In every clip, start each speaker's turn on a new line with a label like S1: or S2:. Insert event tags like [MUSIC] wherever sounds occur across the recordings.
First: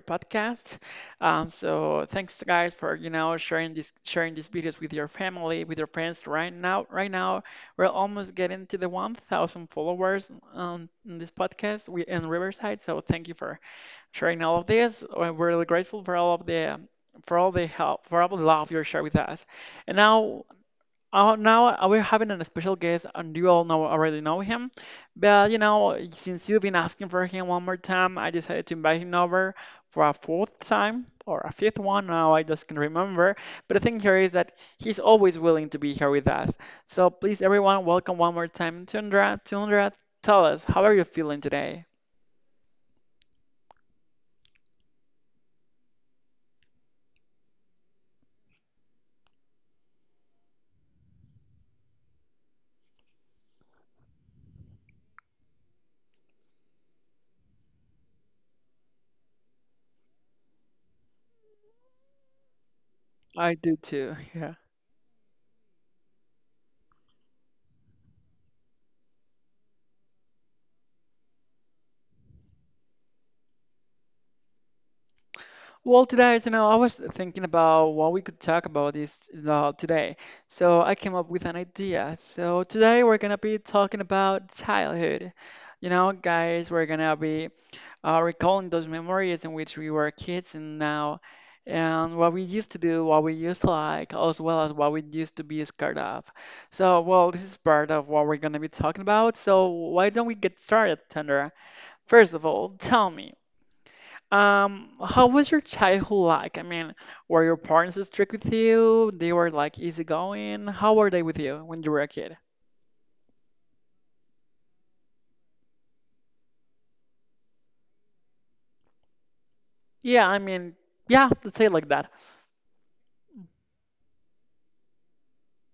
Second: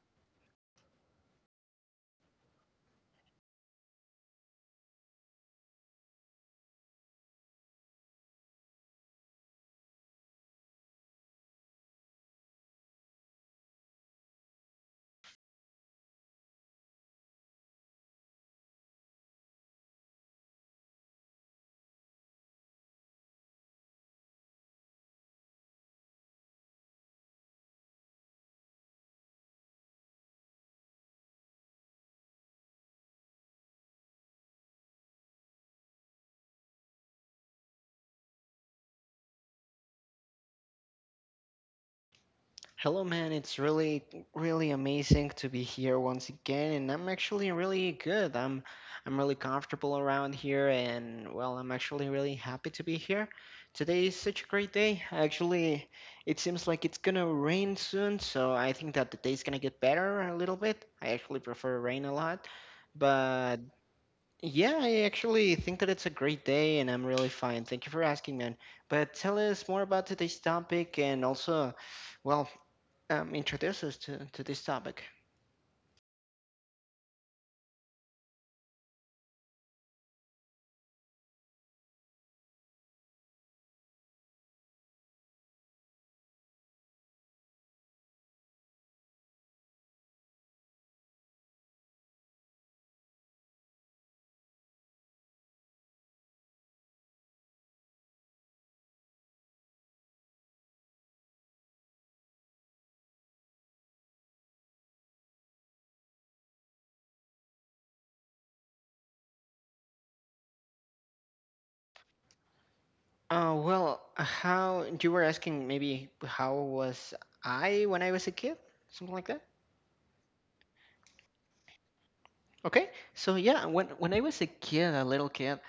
S1: podcast. So thanks guys for sharing this sharing these videos with your family, with your friends. Right now we're almost getting to the 1,000 followers on in this podcast in Riverside. So thank you for sharing all of this. We're really grateful for all of the for all the help, for all the love you share with us. And now, we're having a special guest, and you all know already know him. But since you've been asking for him one more time, I decided to invite him over for a fourth time or a fifth one. Now I just can not remember. But the thing here is that he's always willing to be here with us. So please, everyone, welcome one more time, Tundra. Tundra, tell us how are you feeling today?
S2: Hello, man. It's really, really amazing to be here once again, and I'm actually really good. I'm really comfortable around here, and well, I'm actually really happy to be here. Today is such a great day. Actually, it seems like it's gonna rain soon, so I think that the day's gonna get better a little bit. I actually prefer rain a lot,
S1: I
S2: but
S1: do too.
S2: yeah, I actually think that it's a great day, and I'm really fine. Thank you for asking, man. But tell us more about today's topic, and also. Well, introduce us to this topic.
S1: Well, today, I was thinking about what we could talk about this today. So I came up with an idea. So today we're gonna be talking about childhood. You know, guys, we're gonna be recalling those memories in which we were kids and what we used to do, what we used to like, as well as what we used to be scared of. So, well, this is part of what we're gonna be talking about. So why don't we get started, Thunder? First of all, tell me. How was your childhood like? I mean, were your parents strict with you? They were like easygoing. How were they with you when you were a kid?
S2: Well, how you were asking maybe how was I when I was a kid, something like that.
S1: Yeah, I mean, yeah, let's say it like that.
S2: Okay, so yeah, when I was a kid, a little kid,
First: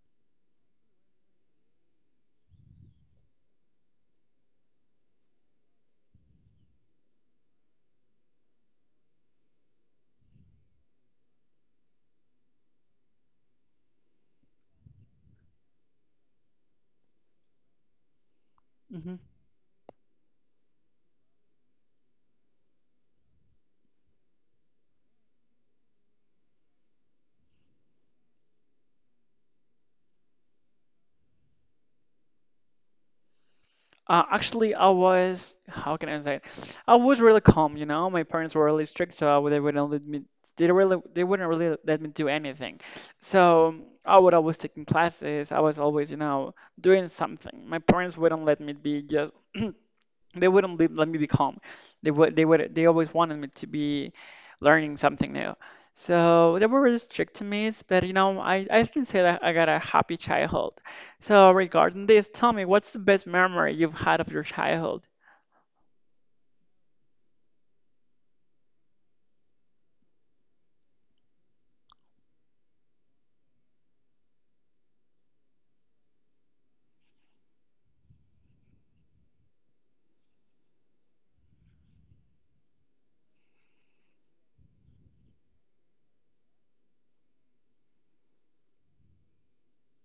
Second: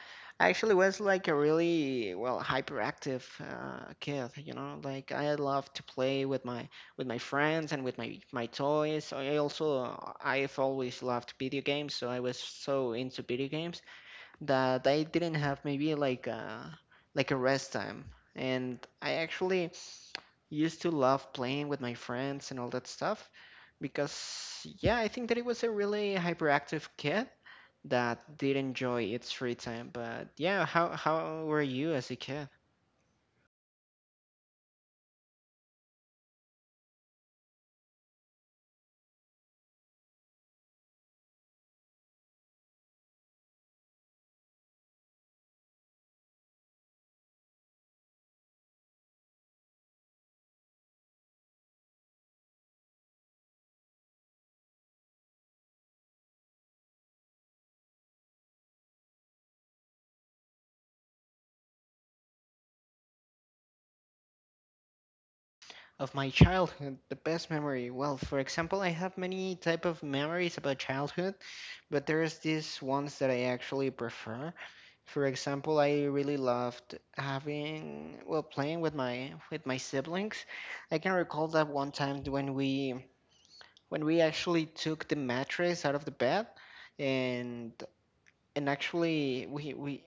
S2: I actually was like a really well hyperactive kid. You know, like I loved to play with my friends and with my toys. I also I've always loved video games, so I was so into video games. That I didn't have maybe like a rest time. And I
S1: Hmm.
S2: actually used to love playing with my friends and all that stuff because yeah, I think that it was a really hyperactive kid that did enjoy its free time. But yeah, how were you as a kid?
S1: Actually, I was, how can I say it? I was really calm. My parents were really strict, so they wouldn't let me. They wouldn't really let me do anything. So I would always taking classes. I was always, doing something. My parents wouldn't let me be just. [CLEARS THROAT] They wouldn't let me be calm. They always wanted me to be learning something new. So they were really strict to me, but I can say that I got a happy childhood. So regarding this, tell me, what's the best memory you've had of your childhood?
S2: Of my childhood, the best memory. Well, for example, I have many type of memories about childhood, but there's these ones that I actually prefer. For example, I really loved having, well, playing with my siblings. I can recall that one time when we actually took the mattress out of the bed and and actually we we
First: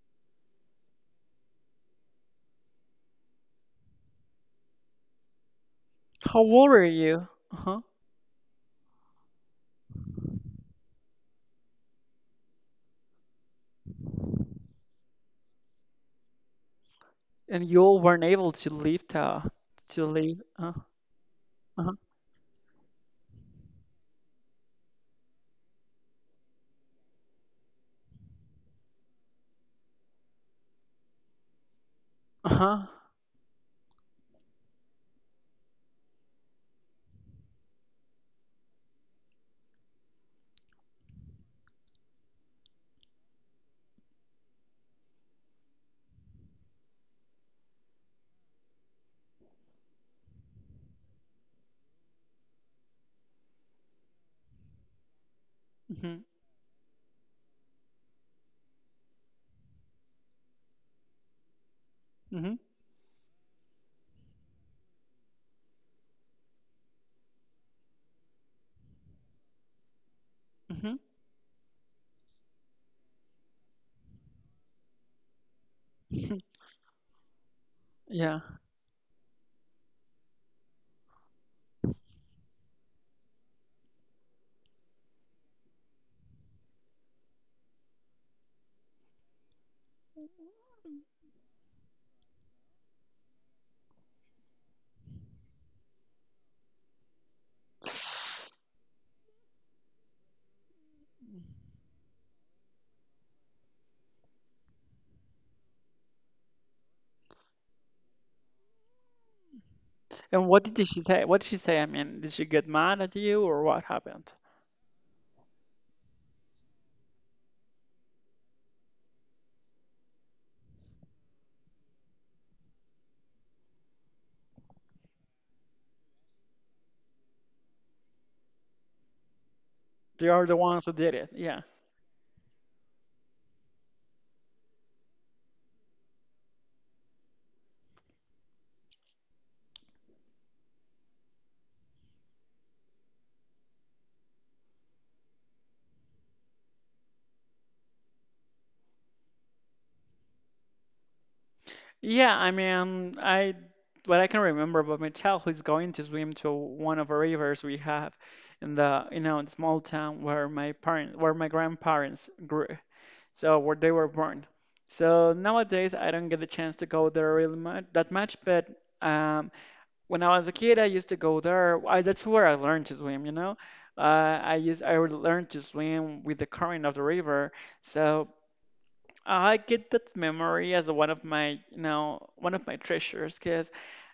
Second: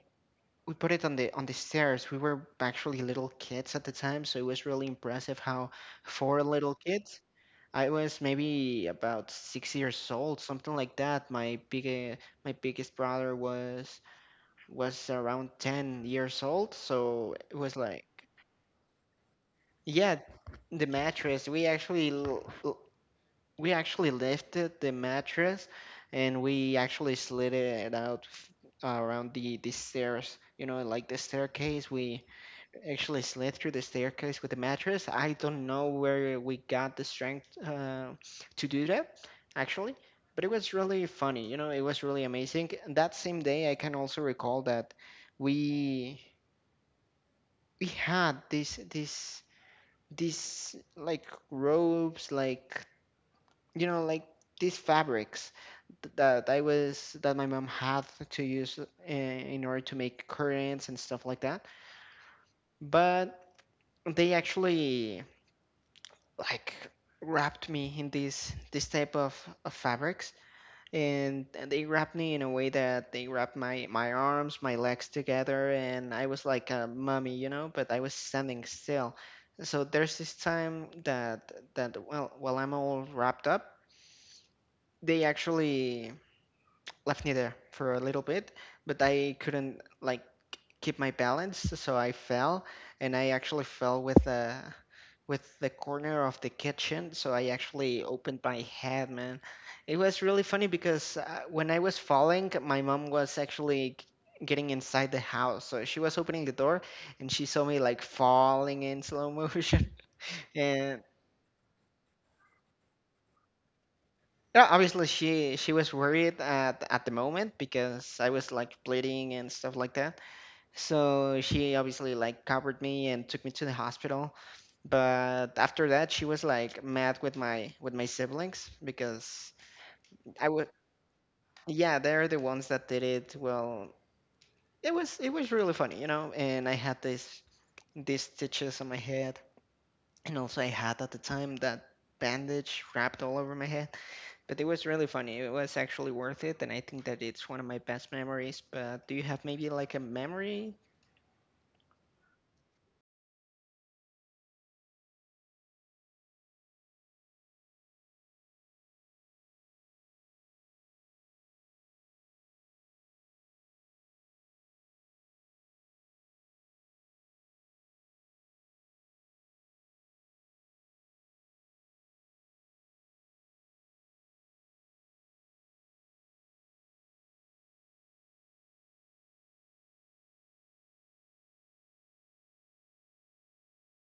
S2: we put it on the stairs. We were actually little kids at the time, so it was really impressive how
S1: How
S2: four
S1: old
S2: little
S1: were
S2: kids
S1: you? Uh-huh.
S2: I was maybe about 6 years old, something like that. My biggest brother was around 10 years old, so it
S1: And
S2: was
S1: you all
S2: like,
S1: weren't able to leave to
S2: yeah,
S1: leave.
S2: the mattress.
S1: Uh-huh.
S2: We actually lifted the mattress, and we actually slid it out f- around the stairs. You know, like the staircase. We
S1: Uh-huh.
S2: actually slid through the staircase with a mattress. I don't know where we got the strength to do that, actually, but it was really funny. You know, it was really amazing. That same day, I can also recall that we we had this like robes, like you know, like these fabrics
S1: Mm-hmm.
S2: that I was that my mom had to use in order to make curtains and stuff like that. But they actually like wrapped me in these this type of fabrics
S1: Mm-hmm. Mm-hmm.
S2: and they wrapped me in a way that they wrapped my arms my legs together, and I was
S1: [LAUGHS]
S2: like a mummy, you know, but I was
S1: Yeah.
S2: standing still. So there's this time that that well, while I'm all wrapped up, they actually left me there for a little bit, but I couldn't like keep my balance, so I fell, and I actually fell with the corner of the kitchen, so I actually opened my head, man. It was really funny because when I was falling, my mom was actually getting inside the house, so she was opening the door, and she saw me like falling in slow motion,
S1: And
S2: [LAUGHS]
S1: what did she
S2: and
S1: say? What did she say? I mean, did she get mad at you or what happened?
S2: yeah, obviously she was worried at the moment because I was like bleeding and stuff like that. So she obviously like covered me and took me to the hospital. But after that, she was like mad with my siblings because
S1: They are
S2: I
S1: the
S2: would
S1: ones who did it. Yeah.
S2: yeah, they're the ones that did it. Well, it was really funny, you know. And I had this these stitches on my head, and also I had at the time that bandage wrapped all over my head. But it was really funny. It was actually worth it, and I think that it's one of my best memories. But do you have maybe like a memory?
S1: Yeah, I mean, I what I can remember about my childhood is going to swim to one of the rivers we have in the small town where where my grandparents grew, so where they were born. So nowadays I don't get the chance to go there really much that much, but um, when I was a kid, I used to go there. That's where I learned to swim. I would learn to swim with the current of the river, so I get that memory as one of my treasures, because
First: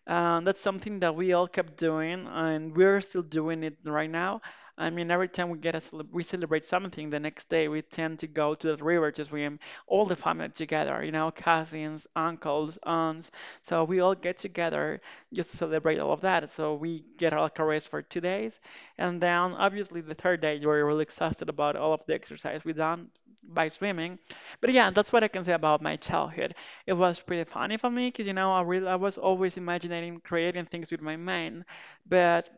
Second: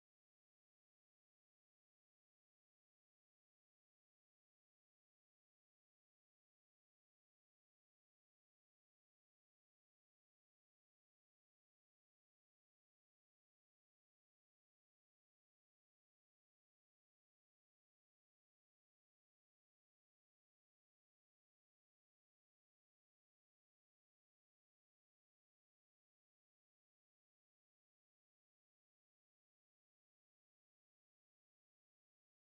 S1: that's something that we all kept doing, and we're still doing it right now. I mean, every time we get a cele we celebrate something, the next day we tend to go to the river to swim, all the family together, cousins, uncles, aunts. So we all get together just to celebrate all of that. So we get our rest for 2 days, and then obviously the third day we're really exhausted about all of the exercise we done by swimming. But yeah, that's what I can say about my childhood. It was pretty funny for me because I was always imagining creating things with my mind, but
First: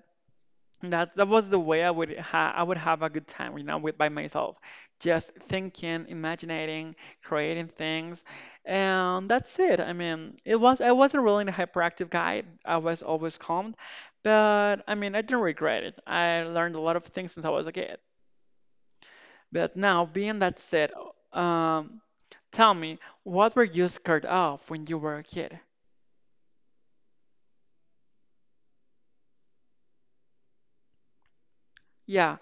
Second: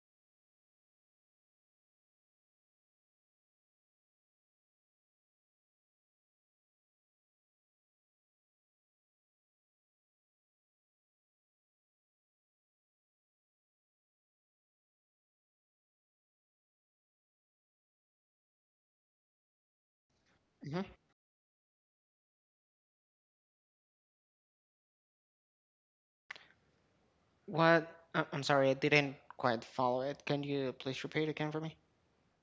S1: that was the way I would have a good time, with by myself, just thinking, imagining, creating things, and that's it. I mean, it was I wasn't really a hyperactive guy. I was always calm, but I mean, I didn't regret it. I learned a lot of things since I was a kid. But now, being that said, um, tell me, what were you scared of when you were a kid?
S2: What? I'm sorry, I didn't quite follow it. Can you please repeat again for me?
S1: Yeah,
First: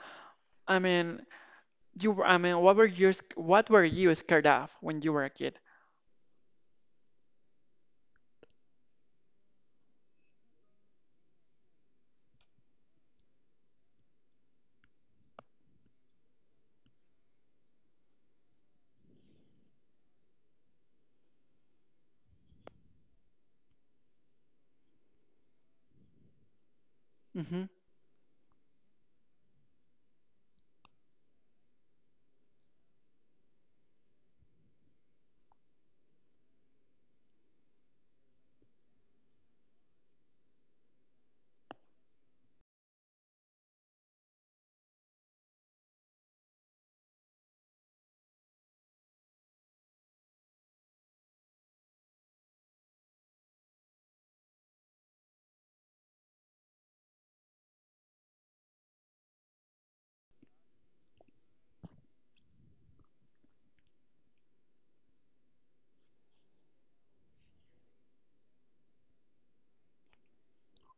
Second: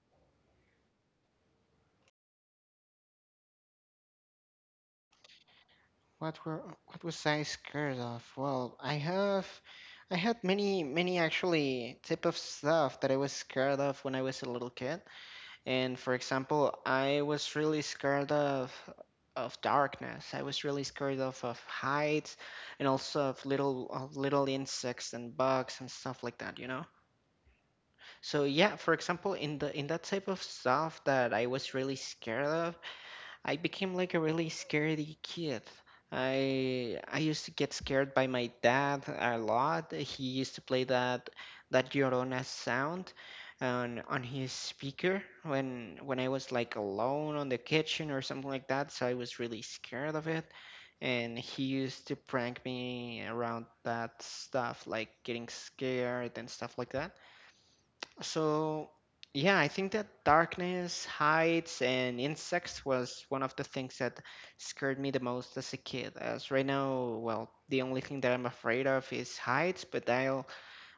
S1: I mean, I mean, what were you scared of when you were a kid?
S2: What was I scared of? Well, I had many actually type of stuff that I was scared of when I was a little kid. And for example, I was really scared of darkness. I was really scared of heights and also of little insects and bugs and stuff like that, you know?
S1: Hmm.
S2: So yeah, for example, in the in that type of stuff that I was really scared of, I became like a really scaredy kid. I used to get scared by my dad a lot. He used to play that Llorona sound on his speaker when I was like alone on the kitchen or something like that, so I was really scared of it. And he used to prank me around that stuff, like getting scared and stuff like that. So, yeah, I think that darkness, heights, and insects was one of the things that scared me the most as a kid. As right now, well, the only thing that I'm afraid of is heights, but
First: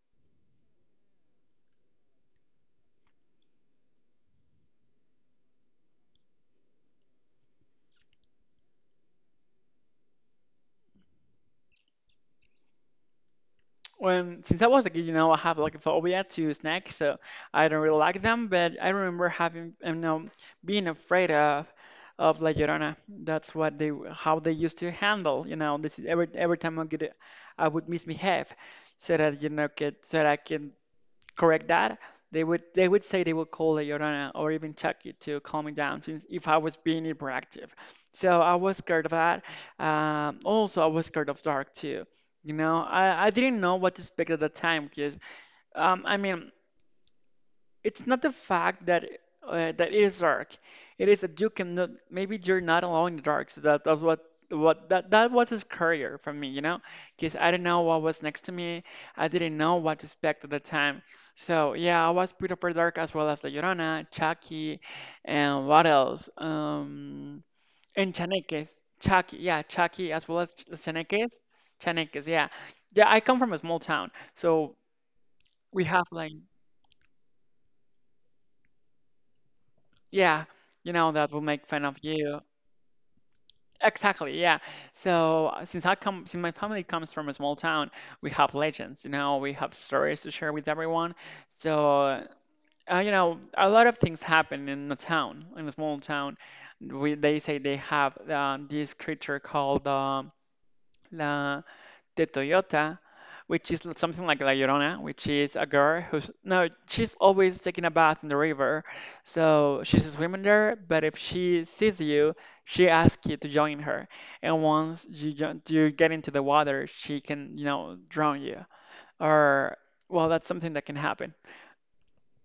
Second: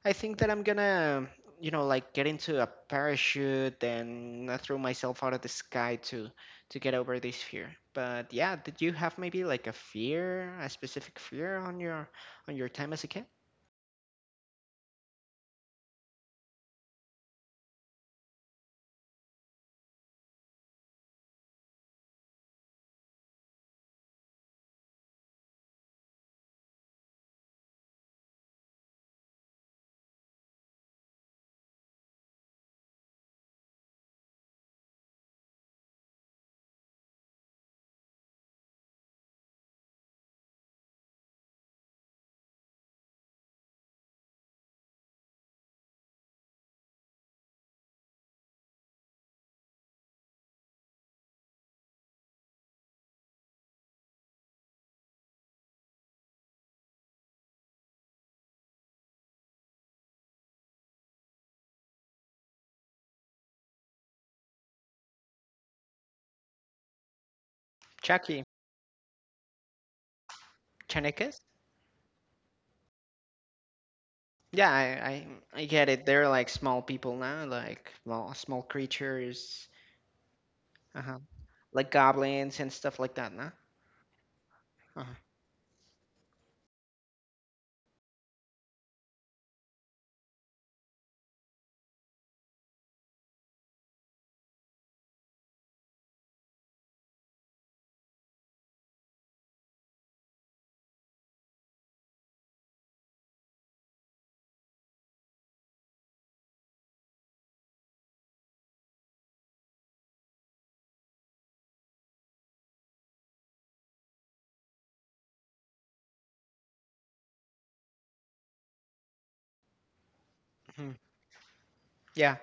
S2: I think that I'm gonna, you know, like get into a parachute and throw myself out of the sky to get over this fear. But yeah, did you have maybe like a fear, a specific fear on your time as a kid?
S1: Since I was a kid, I have like a phobia to snakes, so I don't really like them, but I remember having, being afraid of La Llorona. That's what how they used to handle, you know, this is every time I get, I would misbehave so that you know get so that I can correct that, they would call La Llorona or even Chucky to calm me down since if I was being hyperactive. So I was scared of that. Also, I was scared of dark too. You know, I didn't know what to expect at the time because I mean it's not the fact that that it is dark. It is that you cannot. Maybe you're not alone in the dark. So that's what that was his career for me, because I didn't know what was next to me. I didn't know what to expect at the time. So yeah, I was pretty for dark as well as La Llorona, Chucky, and what else? And
S2: Chucky,
S1: Chaneques, Chucky, yeah, Chucky as well as Chaneques,
S2: Chaneques?
S1: Chaneques, yeah, yeah. I come from a small town,
S2: Yeah,
S1: so
S2: I
S1: we
S2: get
S1: have
S2: it. They're
S1: like.
S2: like small people now, like small creatures,
S1: Yeah, you know
S2: uh-huh,
S1: that will make fun
S2: like
S1: of you.
S2: goblins and stuff like that, no?
S1: Exactly, yeah.
S2: Uh-huh.
S1: So since my family comes from a small town, we have legends. You know, we have stories to share with everyone. So a lot of things happen in a town, in a small town. We They say they have this creature called um, the Toyota, which is something like La Llorona, which is a girl who's no, she's always taking a bath in the river. So she's swimming there, but if she sees you, she asks you to join her. And once you get into the water, she can, drown you. Or well, that's something that
S2: Mhm.
S1: can happen.
S2: Yeah.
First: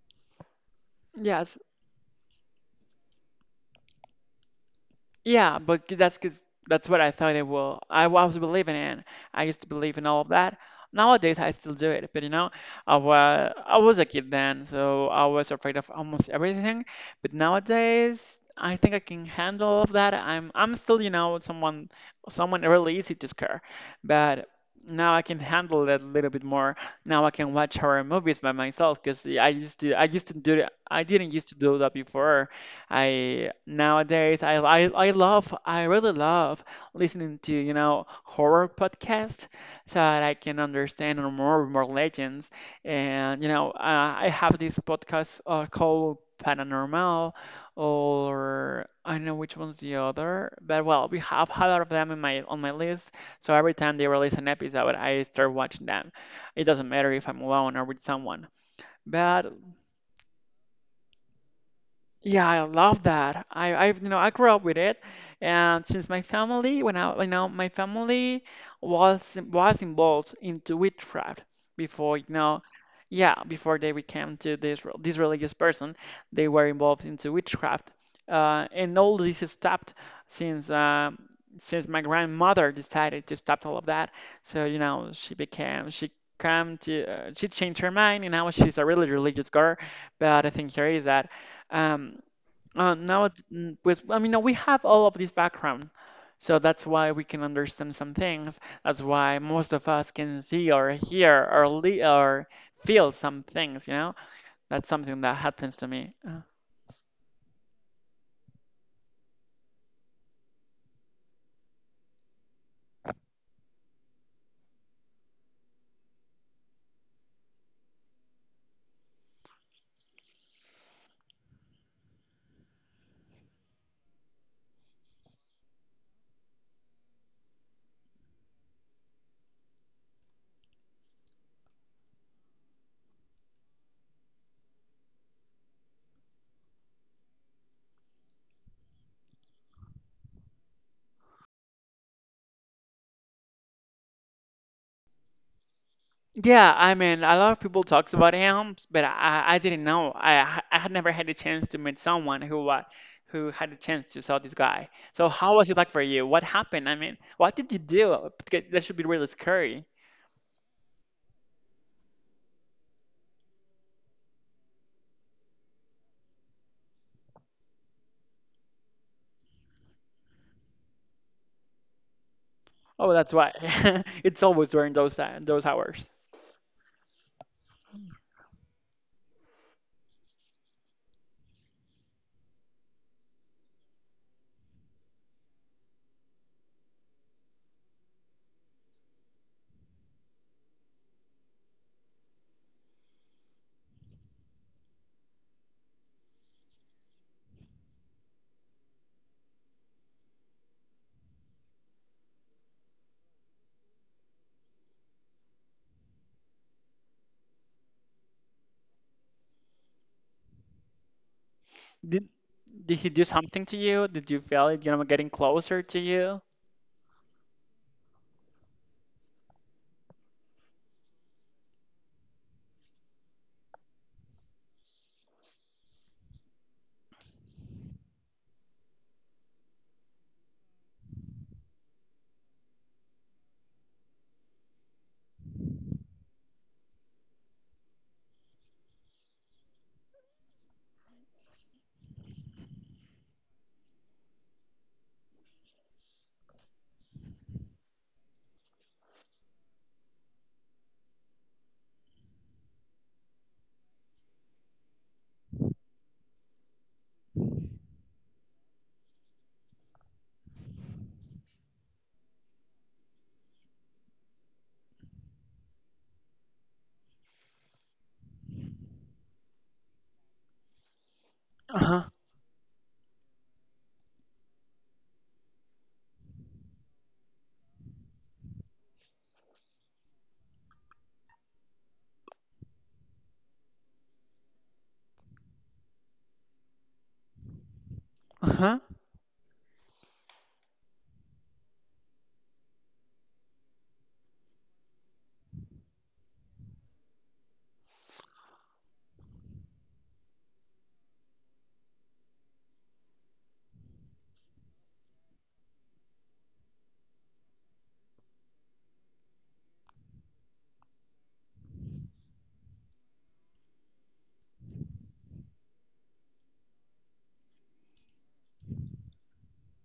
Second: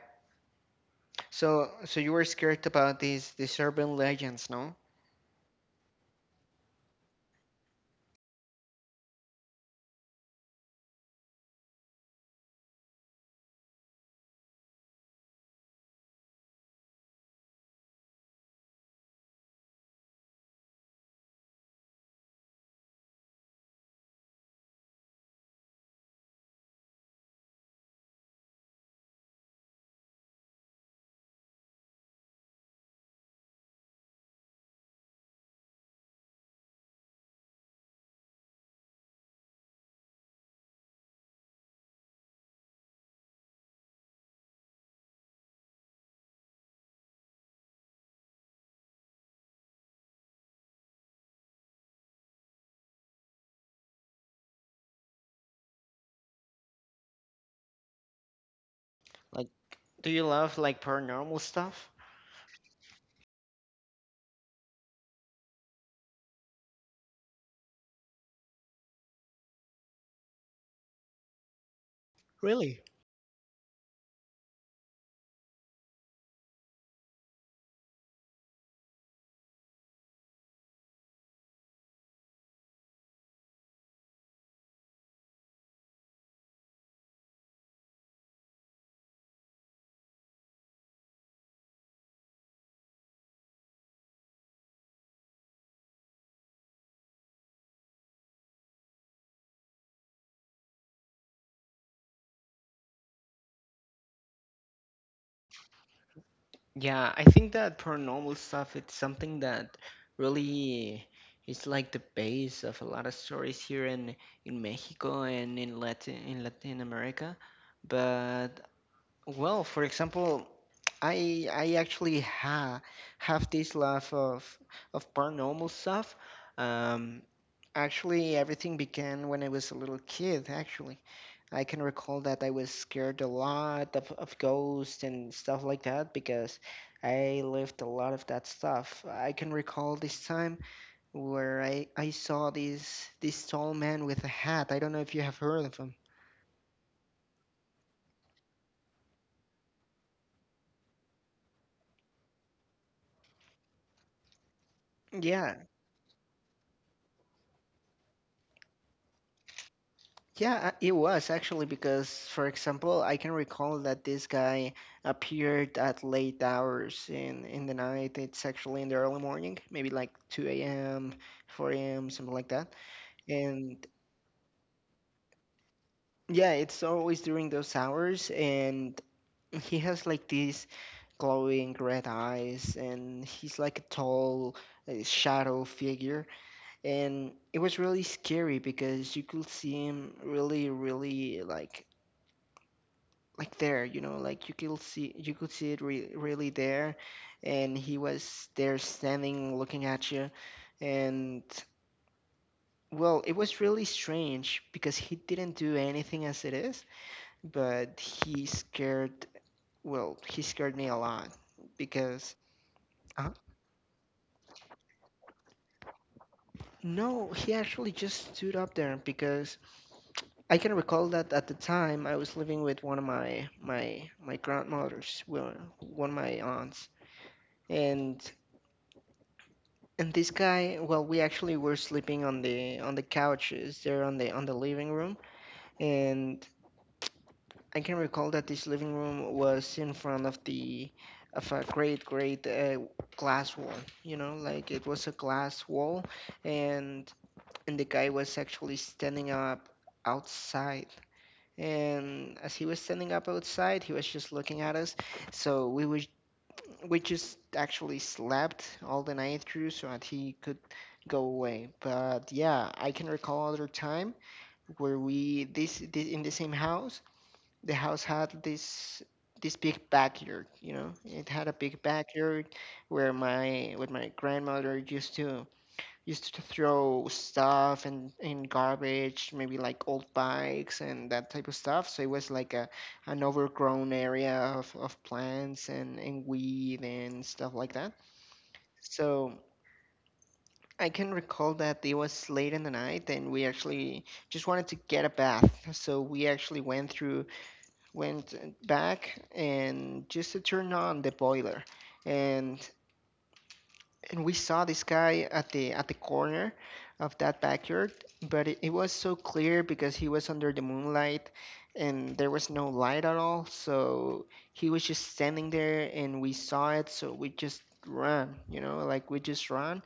S1: Yes.
S2: So so you were scared about these urban legends, no?
S1: Yeah, but that's what I thought it will. I was believing in. I used to believe in all of that. Nowadays, I still do it, but I was a kid then, so I was afraid of almost everything. But nowadays, I think I can handle all of that. I'm still, someone really easy to scare, but now I can handle it a little bit more. Now I can watch horror movies by myself because I used to do it. I didn't used to do that before. I nowadays I really love listening to horror podcasts so that I can understand more legends and I have this podcast called Paranormal or I don't know which one's the other but well we have a lot of them in my on my list so every time they release an episode I start watching them. It doesn't matter if I'm alone or with someone.
S2: Like,
S1: But
S2: do you love like paranormal stuff?
S1: yeah, I love that. I grew up with it, and since my family, when I, you know, my family was involved into witchcraft before, you know,
S2: Really?
S1: yeah, before they became to this religious person, they were involved into witchcraft, And all this is stopped since um, since my grandmother decided to stop all of that. So, she came to she changed her mind, and now she's a really religious girl. But the thing here is that. Um, Now it's mm, with I mean, no, we have all of this background, so that's why we can understand some things. That's why most of us can see or hear or feel some things. You know, that's something that happens to me. Uh,
S2: Yeah, I think that paranormal stuff, it's something that really is like the base of a lot of stories here in Mexico and in Latin America. But well, for example, I actually ha have this love of paranormal stuff. Um, Actually, everything began when I was a little kid, actually. I can recall that I was scared a lot of ghosts and stuff like that because I lived a lot of that stuff. I can recall this time where I saw this tall man with a hat. I don't know if you have heard of him.
S1: yeah, I mean a lot of people talks about him, but I didn't know. I had never had a chance to meet someone who had a chance to saw this guy. So
S2: Yeah,
S1: how was it like for you? What happened? I mean, what did you do? Because that should be really scary.
S2: yeah, it was actually because, for example, I can recall that this guy appeared at late hours in the night. It's actually in the early morning, maybe like 2 a.m., 4 a.m., something like that.
S1: Oh, that's why.
S2: And
S1: [LAUGHS] It's always during those hours.
S2: yeah, it's always during those hours. And he has like these glowing red eyes, and he's like a tall shadow figure. And it was really scary because you could see him really, really like there, you know, like you could see it re really there, and he was there standing looking at you, and well, it was really strange because he didn't do anything as it is, but he scared, well, he scared me a lot
S1: Did
S2: because
S1: Did he do
S2: uh,
S1: something to you? Did you feel it, getting closer to you?
S2: no, he actually just stood up there because I can recall that at the time I was living with one of my grandmothers, well, one of my aunts. And And this guy, well, we actually were sleeping on the couches there on the living room, and I can recall that this living room was in front of the of a great glass wall. You know, like it was a glass wall, and and the guy was actually standing up outside. And as he was standing up outside, he was just looking at us. So we just actually slept all the night through so that he could go away. But yeah, I can recall other time where this in the same house. The house had this big backyard, you know. It had a big
S1: Uh-huh.
S2: backyard where my with my grandmother used to throw stuff and in garbage, maybe like old bikes and that type of stuff. So it was like a an overgrown area of plants and weed and stuff like that.
S1: Uh-huh.
S2: So I can recall that it was late in the night, and we actually just wanted to get a bath. So we actually went through went back and just to turn on the boiler. And and we saw this guy at the corner of that backyard, but it was so clear because he was under the moonlight, and there was no light at all, so he was just standing there and we saw it, so we just ran, you know, like we just ran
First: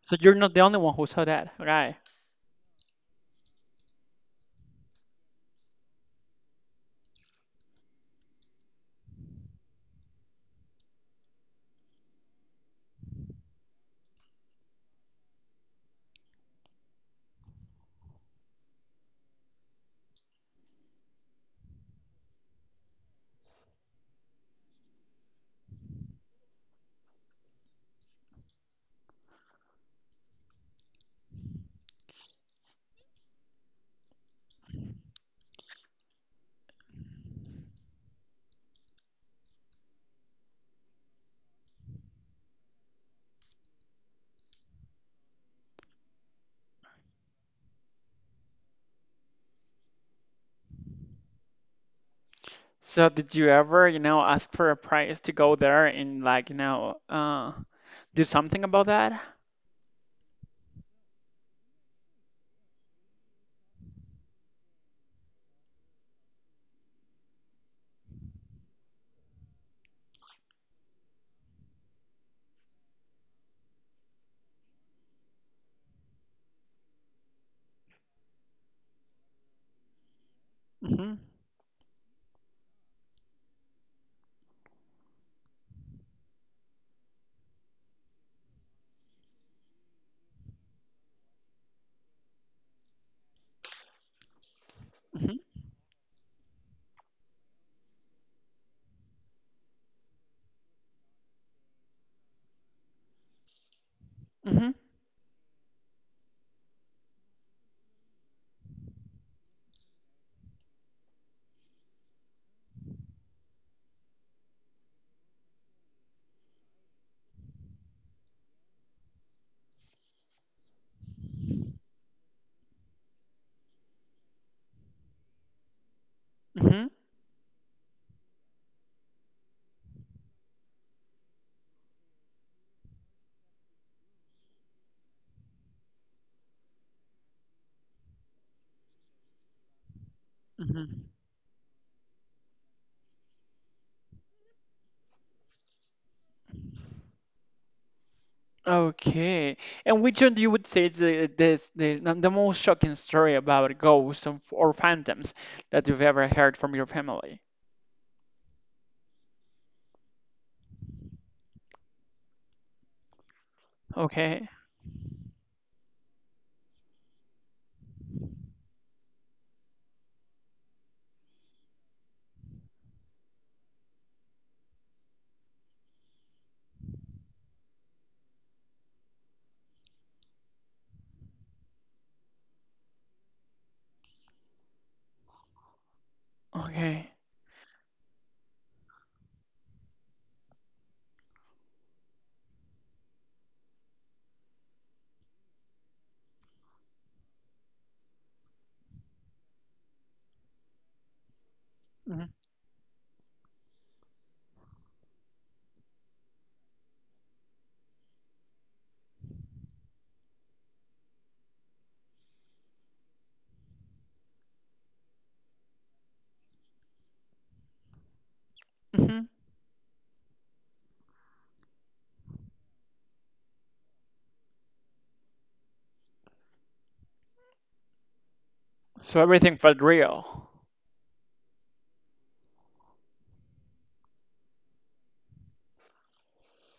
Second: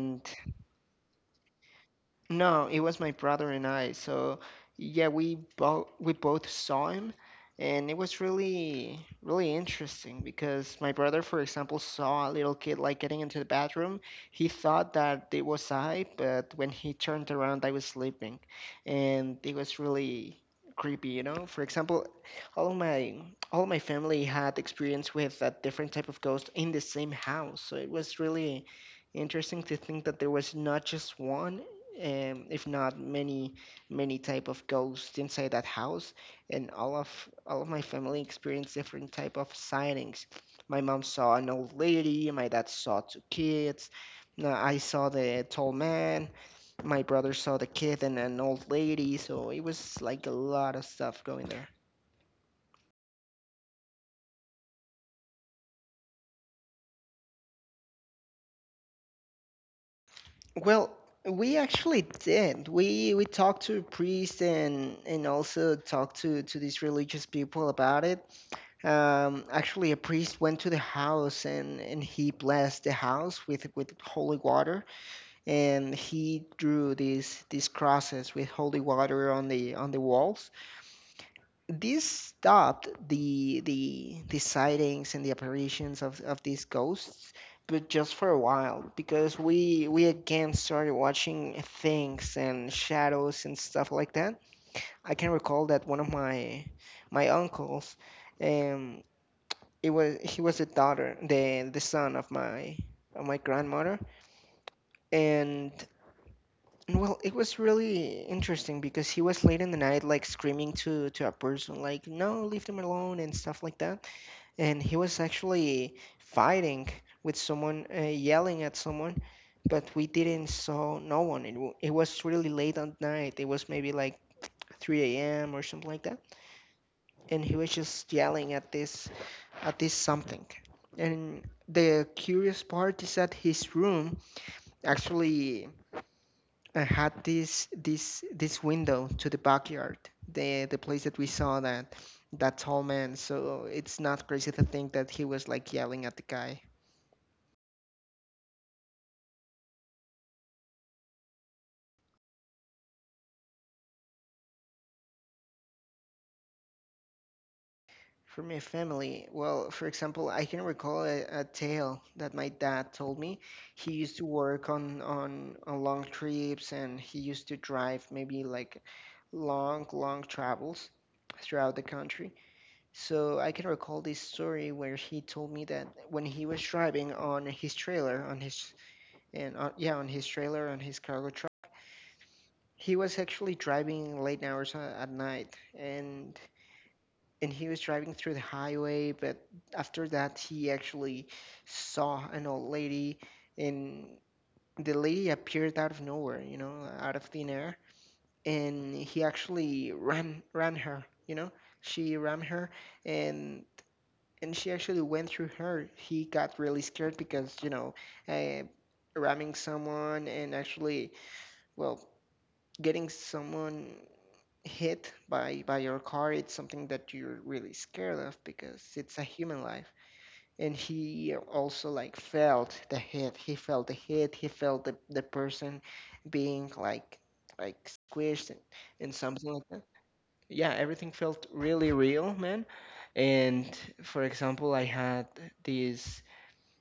S1: So you're not the only one who saw that, right?
S2: No, it was my brother and I. So yeah, we both saw him, and it was really, really interesting because my brother, for example, saw a little kid like getting into the bathroom. He thought that it was I, but when he turned around, I was sleeping, and it was really creepy. For example, all of my all of my family had experience with a different type of ghost in the same house, so it was really interesting to think that there was not just one, if not many type of ghosts inside that house, and all of my family experienced different type of sightings. My mom saw an old lady. My dad saw two kids. No, I saw the tall man. My brother saw the kid and an old lady, so it was like a lot of stuff going there.
S1: So did you ever, you know, ask for a price to go there and like, you know, do something about that?
S2: Well, we actually did. We talked to priests and also talked to these religious people about it. Actually, a priest went to the house, and he blessed the house with holy water, and he drew these crosses with holy water on the walls.
S1: Mm-hmm.
S2: This stopped the sightings and the apparitions of these ghosts, but just for a while, because we again started watching things and shadows and stuff like that. I can recall
S1: Mm-hmm.
S2: that one of my uncles. Um, it was he was the daughter, the son of my grandmother,
S1: Mm-hmm.
S2: and and well, it was really interesting because he was late in the night, like screaming to a person, like, no, leave them alone and stuff like that. And he was actually fighting with someone, yelling at someone. But we didn't saw no one. It was really late at night. It was maybe like 3 a.m or something like that.
S1: Mm-hmm.
S2: And he was just yelling at this, something. And the curious part is that his room, actually, had this window to the backyard, the place
S1: Mm-hmm.
S2: that we saw that tall man. So it's not crazy to think that he was like yelling at the guy.
S1: Okay. And which one do you would say is the most shocking story about ghosts or phantoms that you've ever heard from your family?
S2: For my family, well, for example, I can recall a tale that my dad told me. He used to
S1: Okay.
S2: work on long trips, and he used to drive maybe like long, long travels throughout the country. So I can recall this story where he told me that when he was driving on his trailer, on his and on, yeah, on his trailer, on his cargo truck, he was actually driving late hours at night,
S1: Okay.
S2: and he was driving through the highway. But after that, he actually saw an old lady, and the lady appeared out of nowhere, out of thin air, and he actually ran her. She ran her, and and she actually went through her. He got really scared because, uh, ramming someone, and, actually, well, getting someone hit by your car, it's something that you're really scared of, because it's a
S1: Mm-hmm.
S2: human life. And he also, like, felt the hit. He felt the person being like squished, and
S1: So
S2: something
S1: everything
S2: like that.
S1: felt real.
S2: Yeah, everything felt really real, man. And, for example, I had this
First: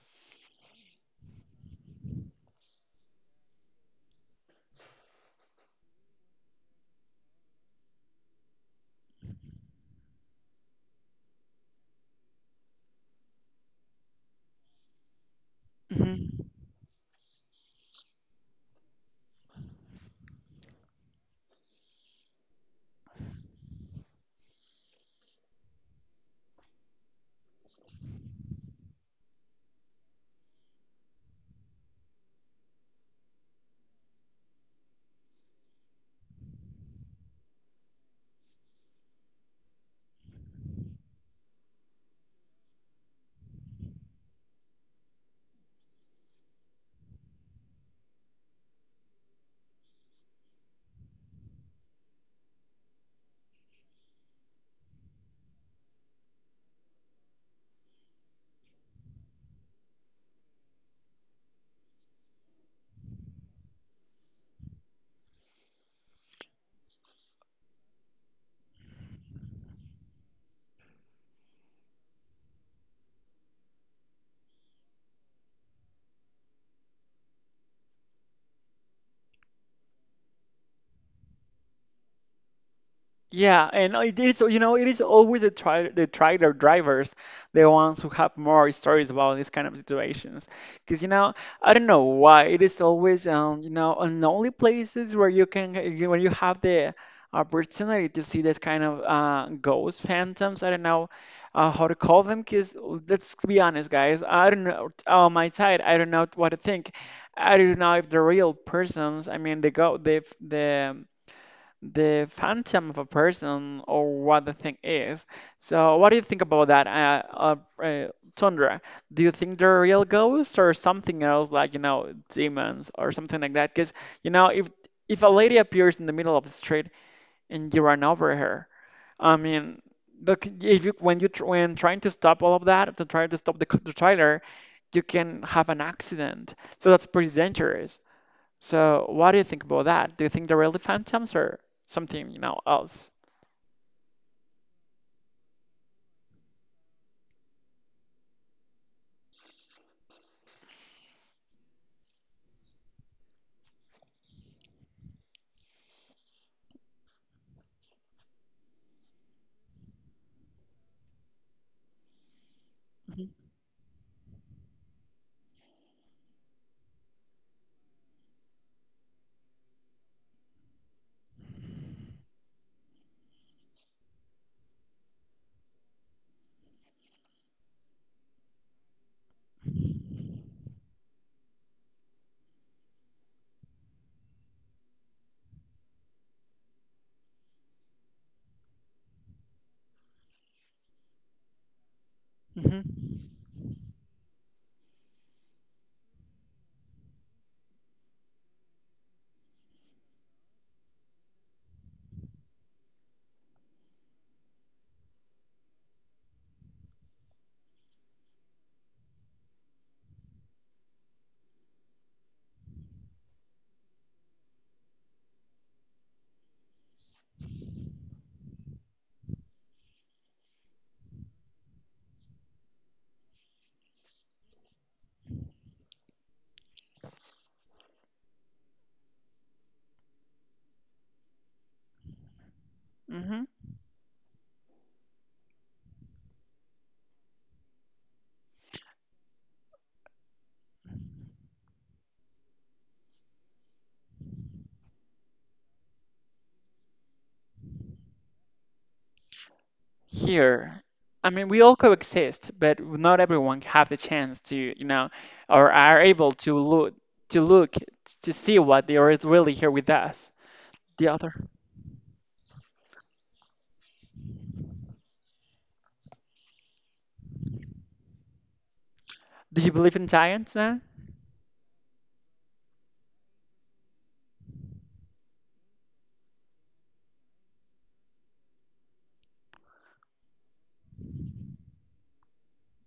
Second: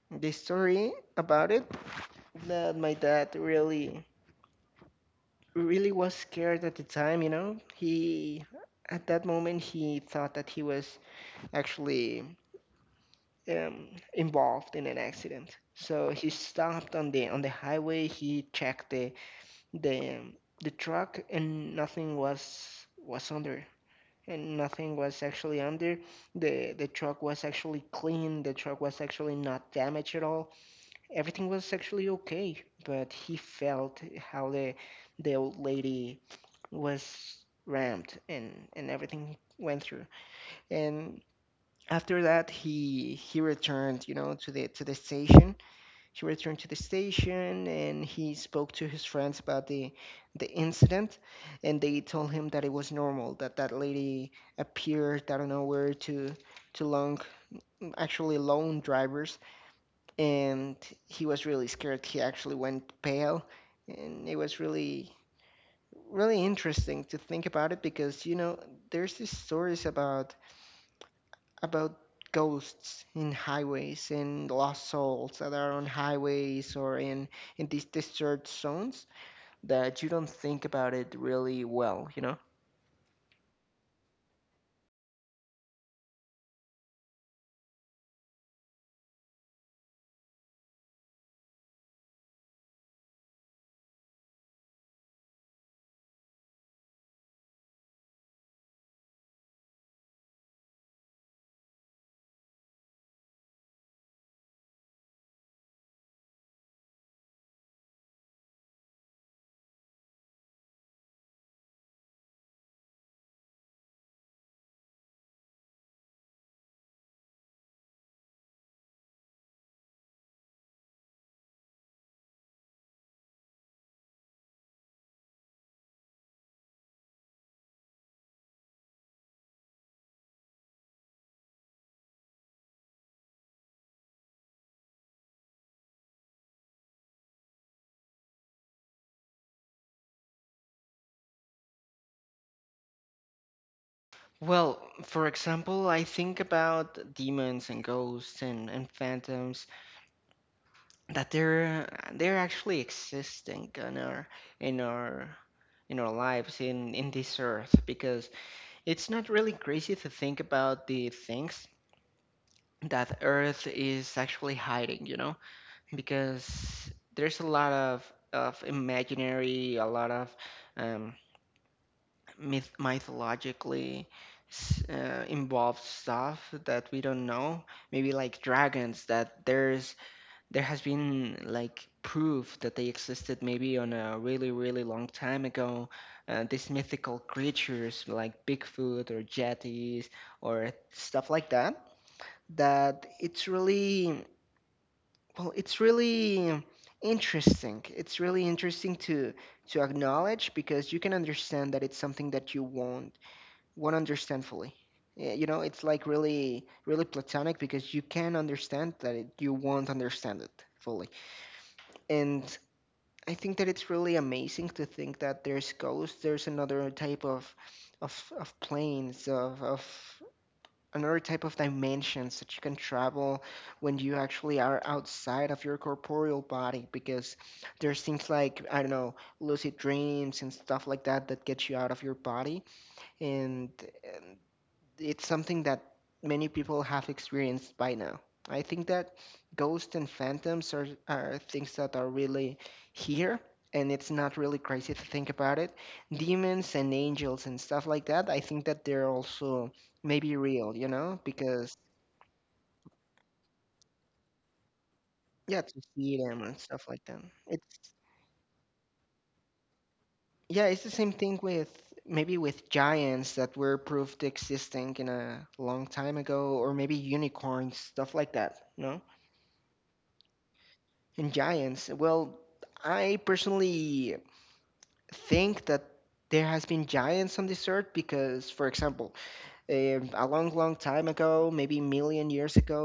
S2: this story about it, that my dad really, really was scared at the time. At that moment, he thought that he was actually, um, involved in an accident. So he
S1: Hmm.
S2: stopped on the highway. He checked the um, the truck, and nothing was under, and nothing was actually under. The truck was actually clean. The truck was actually not damaged at all. Everything was actually okay, but he felt how the old lady was rammed, and everything he went through. And after that, he returned, to the station. He returned to the station, and he spoke to his friends about the incident, and they told him that it was normal, that that lady appeared out of nowhere to long actually lone drivers. And he was really scared. He actually went pale, and it was really, really interesting to think about it, because there's these stories about ghosts in highways and lost souls that are on highways or in these disturbed zones that you don't think about it really well.
S1: Yeah, and it is, you know, it is always the trailer drivers, the ones who have more stories about these kind of situations. Because, you know, I don't know why it is always, you know, on the only places where you can, where you have the opportunity to see this kind of ghosts, phantoms. I don't know how to call them. Because let's be honest, guys, I don't know. On my side, I don't know what to think. I don't know if the real persons, I mean, the the phantom of a person or what the thing is. So, what do you think about that, uh, uh, Tundra? Do you think they're real ghosts or something else, like, you know, demons or something like that? Because, you know, if a lady appears in the middle of the street and you run over her, I mean, the, if you when trying to stop all of that, to try to stop the trailer, you can have an accident. So that's pretty dangerous. So what do you think about that? Do you think they're really phantoms or something, you know, else?
S2: Well, for example, I think about demons and ghosts and phantoms, that they're actually existing in our in our in our lives in this earth, because it's not really crazy to think about the things that earth is actually hiding, because there's a lot of imaginary, a lot of, um mythologically involved stuff that we don't know. Maybe like dragons, that there has been like proof that they existed, maybe on a really, really long time ago. These mythical creatures like Bigfoot or yetis or stuff like that,
S1: Hmm.
S2: that it's really, well, it's really interesting to acknowledge, because you can understand that it's something that you won't understand fully. Yeah, it's like really, really platonic, because you can understand that, you won't understand it fully. And I think that it's really amazing to think that there's ghosts, there's another type of planes, of another type of dimensions that you can travel when you actually are outside of your corporeal body because there's things like, I don't know, lucid dreams and stuff like that that get you out of your body.
S1: Hmm.
S2: And, and it's something that many people have experienced by now. I think that ghosts and phantoms are things that are really here, and it's not really crazy to think about it. Demons and angels and stuff like that, I think that they're also maybe real,
S1: Here,
S2: you know,
S1: I mean, we all
S2: because
S1: coexist, but not everyone have the chance to, you know,
S2: yeah,
S1: or
S2: to
S1: are
S2: see
S1: able
S2: them and
S1: to
S2: stuff like that.
S1: look
S2: It's
S1: to see what there is really here with us.
S2: yeah, it's the
S1: The
S2: same
S1: other.
S2: thing with, maybe, with giants that were proved existing in a long time ago, or maybe unicorns, stuff like that, no?
S1: Do you believe in giants then?
S2: And giants, well, I personally think that there has been giants on this earth because, for example, a long, long time ago, maybe a million years ago,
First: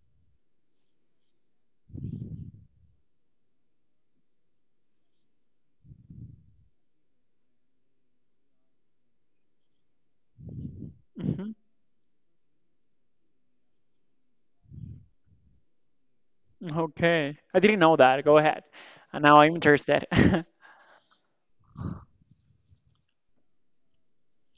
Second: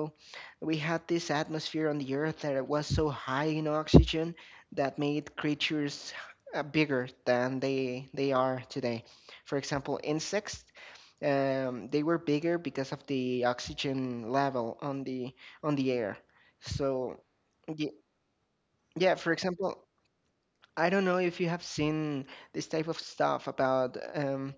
S2: we had this atmosphere on the earth that it was so high in oxygen, that made creatures, bigger than they are today. For example, insects,
S1: Hmm.
S2: um, they were bigger because of the oxygen level on the air. So,
S1: Okay, I didn't
S2: ye-
S1: know that. Go ahead,
S2: yeah,
S1: and
S2: for
S1: now I'm
S2: example,
S1: interested. [LAUGHS]
S2: I don't know if you have seen this type of stuff about,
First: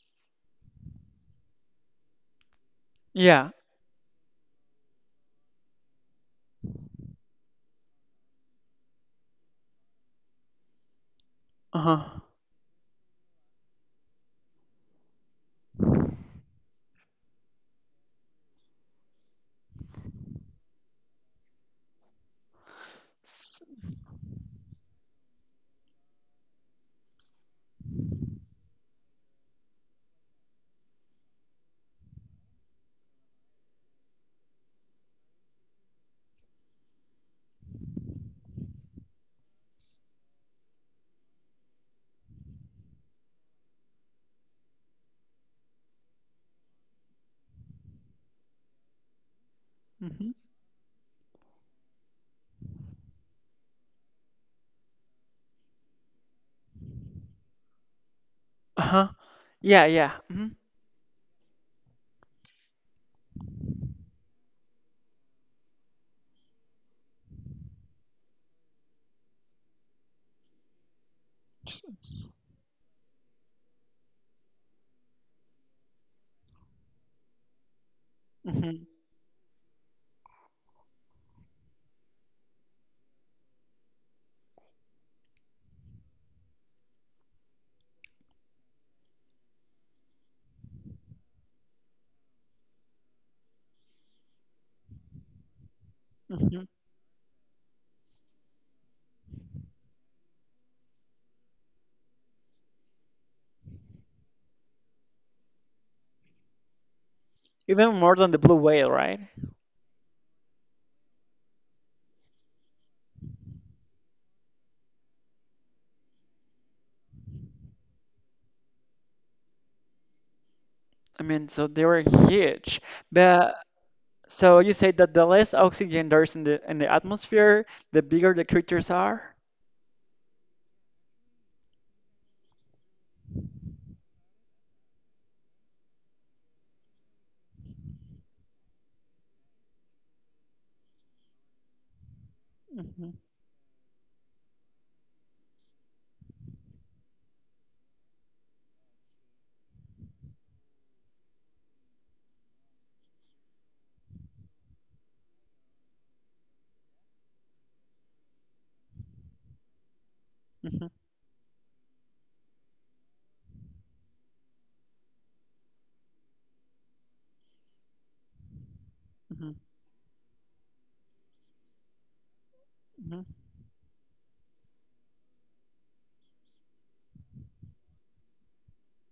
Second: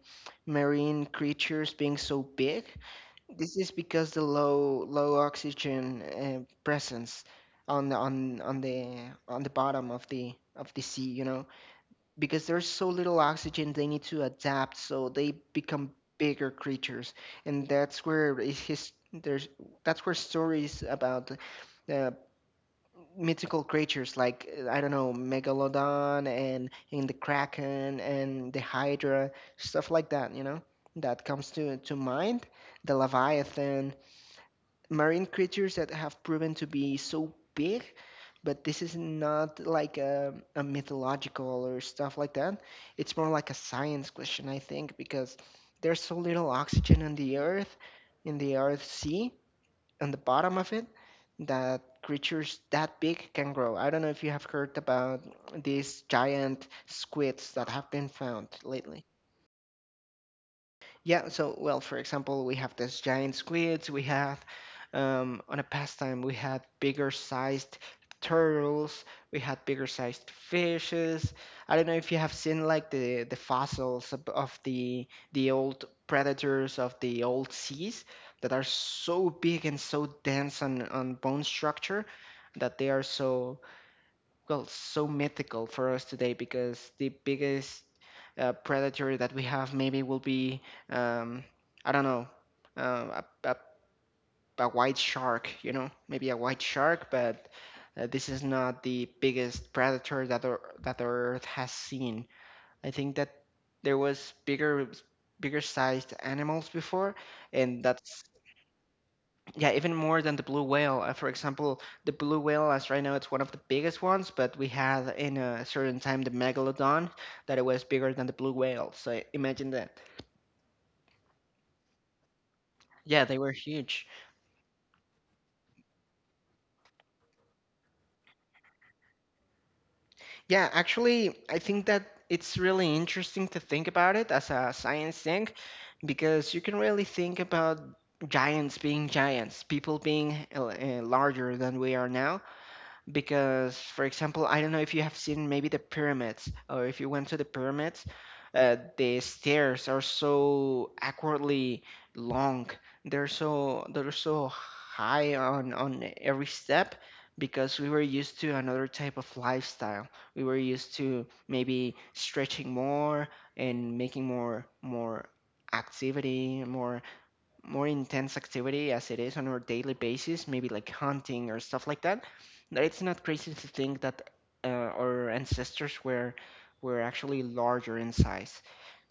S2: marine creatures being so big.
S1: Yeah.
S2: This is because the low oxygen, presence on the on the bottom of the sea,
S1: Uh-huh.
S2: because there's so little oxygen, they need to adapt, so they become bigger creatures, and that's where is his there's that's where stories about, uh, mythical creatures like, I don't know, Megalodon, and in the Kraken, and the Hydra, stuff like that, that comes to mind, the Leviathan, marine creatures that have proven to be so big. But this is not like a mythological or stuff like that. It's more like a science question, I think, because there's so little oxygen on the earth in the earth sea, on the
S1: Hmm.
S2: bottom of it, that creatures that big can grow. I don't know if you have heard about these giant squids that have been found lately.
S1: Uh-huh. Yeah, yeah.
S2: Yeah, so, well, for example, we have these giant squids. We have, on a pastime, we had bigger sized turtles. We had bigger sized fishes. I don't know if you have seen like the fossils of the old predators of the old seas, that are
S1: Mm-hmm.
S2: so big and so dense on bone structure, that they are so mythical for us today, because the biggest, predator that we have maybe will be, um, I don't know, uh, a, a, a white shark, maybe a
S1: Mm-hmm.
S2: white shark. But, this is not the biggest predator that the earth has seen. I think that there was bigger sized animals before, and
S1: Even more
S2: that's—
S1: than the blue whale, right?
S2: Yeah, even more than the blue whale. For example, the blue whale, as right now, it's one of the biggest ones, but we had in a certain time the megalodon, that it was bigger than the blue whale. So imagine that.
S1: I mean, so they were huge.
S2: Yeah, they were
S1: But
S2: huge.
S1: so you say that the less oxygen there is in the atmosphere, the bigger the creatures are.
S2: Yeah, actually, I think that it's really interesting to think about it as a science thing, because you can really think about giants being giants, people being, larger than we are now.
S1: Hmm.
S2: Because for example I don't know if you have seen maybe the pyramids, or if you went to the pyramids, the stairs are so awkwardly long. They're so They're so high on every step, because we were used to another type of lifestyle. We were
S1: Hmm.
S2: used to maybe stretching more and making more activity, more intense activity as it is on our daily basis, maybe like hunting or stuff like that, that it's
S1: Hmm.
S2: not crazy to think that our ancestors were actually larger in size.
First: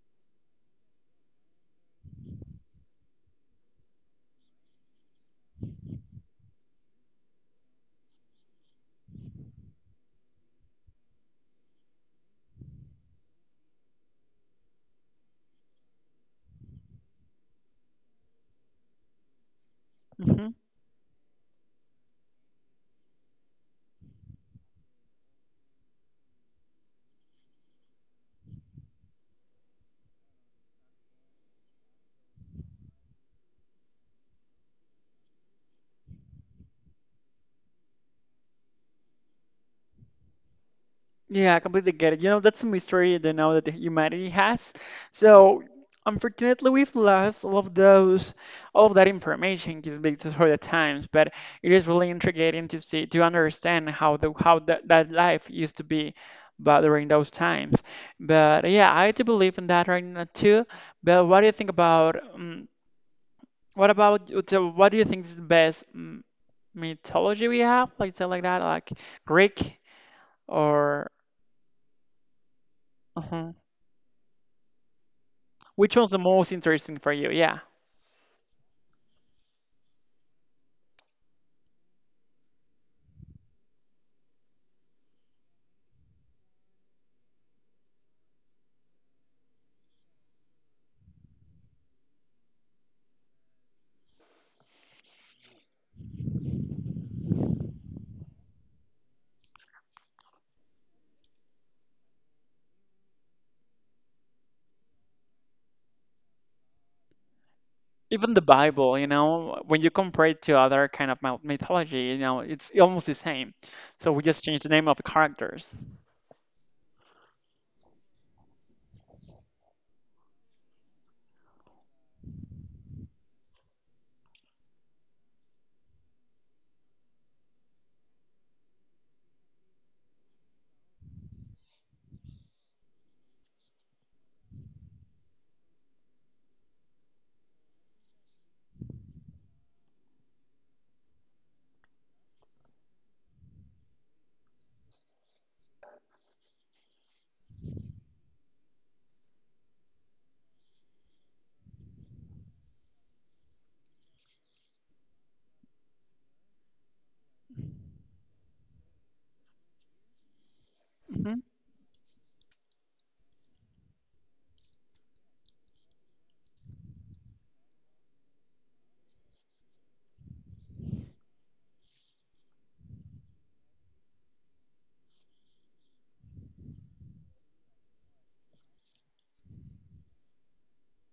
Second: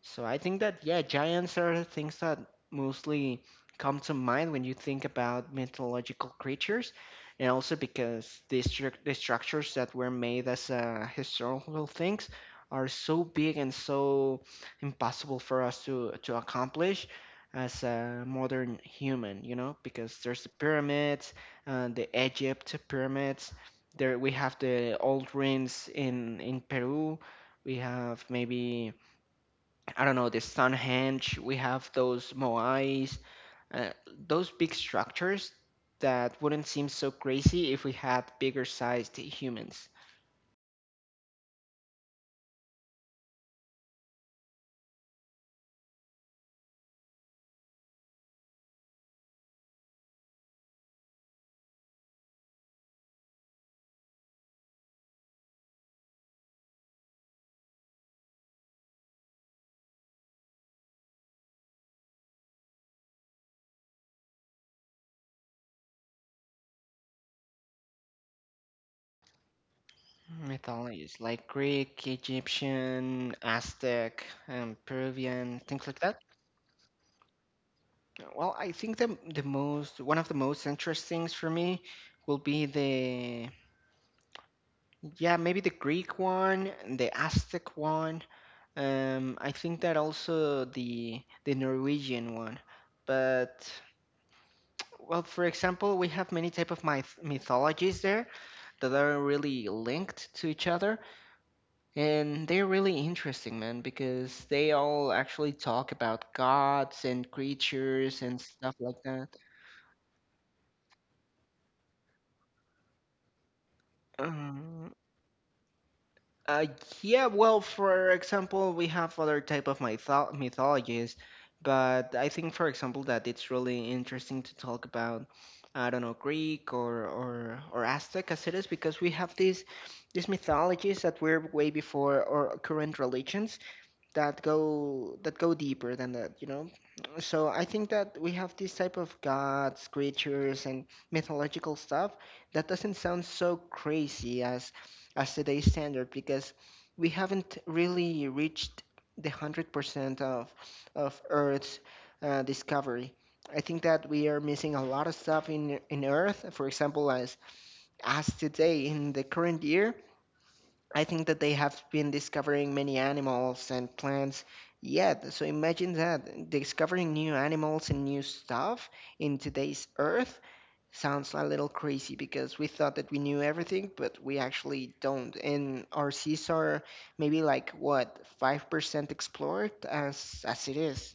S2: So I think that, yeah, giants are things that mostly come to mind when you think about mythological creatures, and also because the structures that were made as historical things are so big and so impossible for us to accomplish as a modern human, you know, because there's the
S1: Hmm.
S2: pyramids, the Egypt pyramids. There we have the old ruins in Peru. We have maybe, I don't know, the Stonehenge. We have those moais, uh, those big structures that wouldn't seem so crazy if we had bigger sized humans.
S1: Yeah, I completely get it. You know, that's a mystery that now that the humanity has. So, unfortunately, we've lost all of those, all of that information just because for the times. But it is really intriguing to see, to understand how the how that that life used to be, but during those times. But yeah, I do believe in that right now too. But what do you think about what about so what do you think is the best mythology we have? Like say like that, like Greek or.
S2: Mythologies like Greek, Egyptian,
S1: Uh-huh.
S2: Aztec, Peruvian, things
S1: Which
S2: like
S1: one's
S2: that.
S1: the most interesting for you? Yeah.
S2: Well, I think the most, one of the most interesting things for me will be the, yeah, maybe the Greek one, the Aztec one. I think that also the Norwegian one. But well, for example, we have many type of mythologies there that are really linked to each other, and they're really interesting, man, because they all actually talk about gods and creatures
S1: Even
S2: and
S1: the
S2: stuff like
S1: Bible, you
S2: that.
S1: know, when you compare it to other kind of mythology, you know, it's almost the same. So we just changed the name
S2: Um,
S1: of the characters.
S2: Uh, yeah, well, for example, we have other type of mythologies, but I think, for example, that it's really interesting to talk about, I don't know, Greek or Aztec as it is, because we have these mythologies that were way before our current religions, that go deeper than that, you know. So I think that we have this type of gods, creatures and mythological stuff that doesn't sound so crazy as today's standard, because we haven't really reached the 100% of earth's discovery. I think that we are missing a lot of stuff in earth, for example, as today in the current year. I think that
S1: Hmm.
S2: they have been discovering many animals and plants yet. So imagine that discovering new animals and new stuff in today's Earth sounds a little crazy, because we thought that we knew everything, but we actually don't. And our seas are maybe like, what, 5% explored as it is.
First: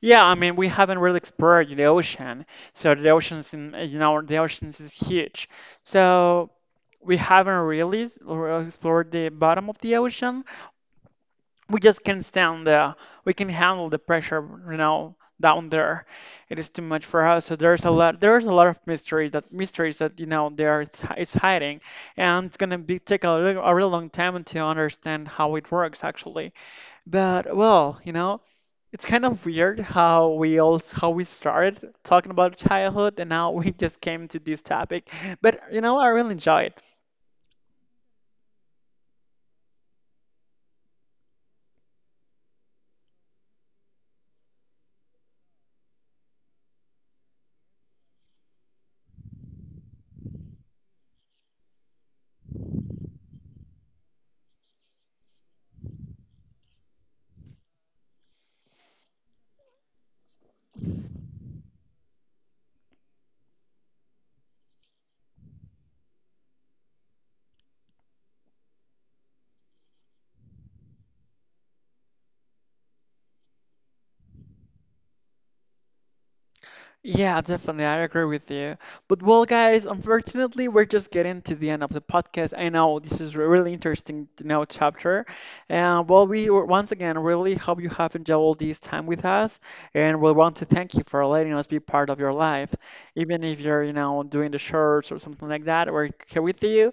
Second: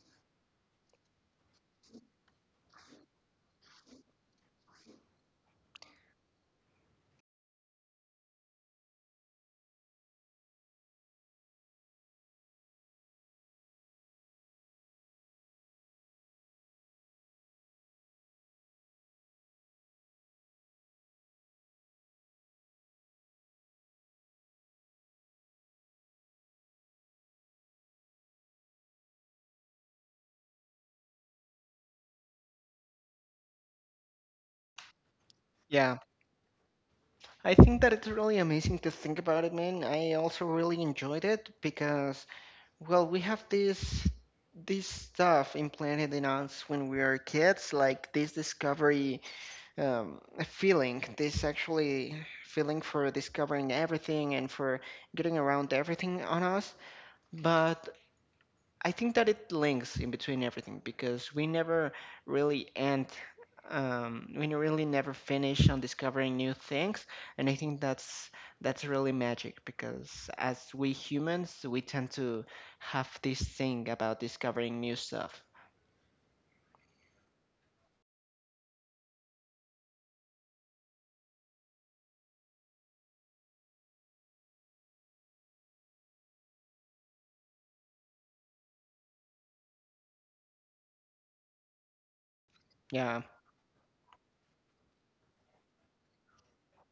S1: Yeah, I mean, we haven't really explored the ocean. So the oceans in, you know, the oceans is huge. So we haven't really s- or explored the bottom of the ocean. We just can't stand the, we can handle the pressure, you know, down there. It is too much for us, so there's a lot of mystery that mysteries that, you know, there it's, it's hiding, and it's gonna be take a, a real long time to understand how it works actually. But well, you know, it's kind of weird how we all how we started talking about childhood and now [LAUGHS] we just came to this topic, but you know
S2: Yeah.
S1: I really enjoy it.
S2: I think that it's really amazing to think about it, man. I also really enjoyed it because, well, we have this stuff implanted in us when we are kids, like this discovery, um, feeling, this actually feeling for discovering everything and for getting around everything on us. But I think that it links in between everything, because we never really end, we really never finish on discovering new things, and I think that's really magic, because as we humans, we tend to have this thing about discovering new stuff.
S1: Yeah, definitely. I agree with you. But well, guys, unfortunately, we're just getting to the end of the podcast. I know this is a really interesting, you know, chapter. And well, once again really hope you have enjoyed all this time with us, and we want to thank you for letting us be part of your life,
S2: Yeah,
S1: even if you're, you know, doing the shirts or something like that. We're here with you,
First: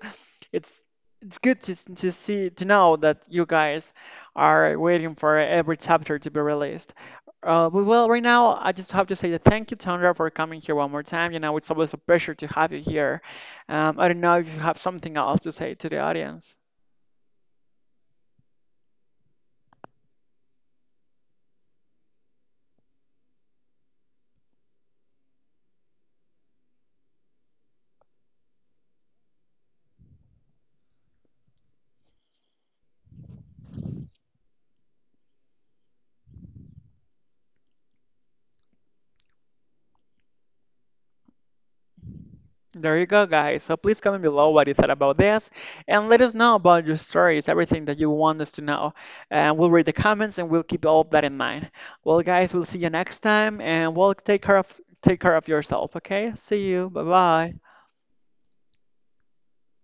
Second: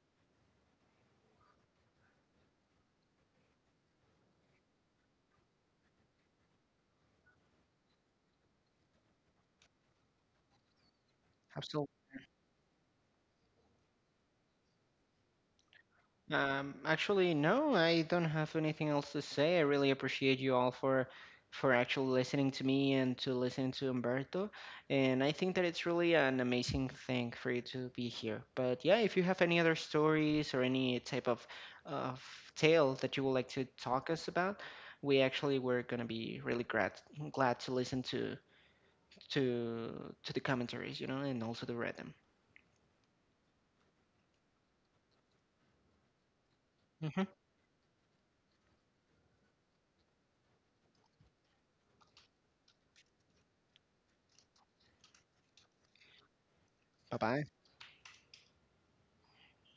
S1: it's it's good to see to know that you guys are waiting for every chapter to be released. But well, right now I just have to say that thank you, Tondra, for coming here one more time. You know, it's always a
S2: absolutely.
S1: pleasure to have you here. I don't know if you have something else to say to the audience.
S2: Actually, no, I don't have anything else to say. I really appreciate you all for actually listening to me and to listen to Umberto. And I think that it's really an amazing thing for you to be here. But yeah, if you have any other stories or any type of tale that you would like to talk us about, we actually were gonna be really glad to listen to the commentaries, you know, and also to read them.
S1: There you go, guys. So please comment below what you thought about this and let us know about your
S2: Hmm.
S1: stories, everything that you want us to know. And we'll read the comments and we'll keep all of that in mind. Well, guys, we'll see you next time and we'll take care of yourself, okay? See you.
S2: Bye bye.
S1: Bye-bye.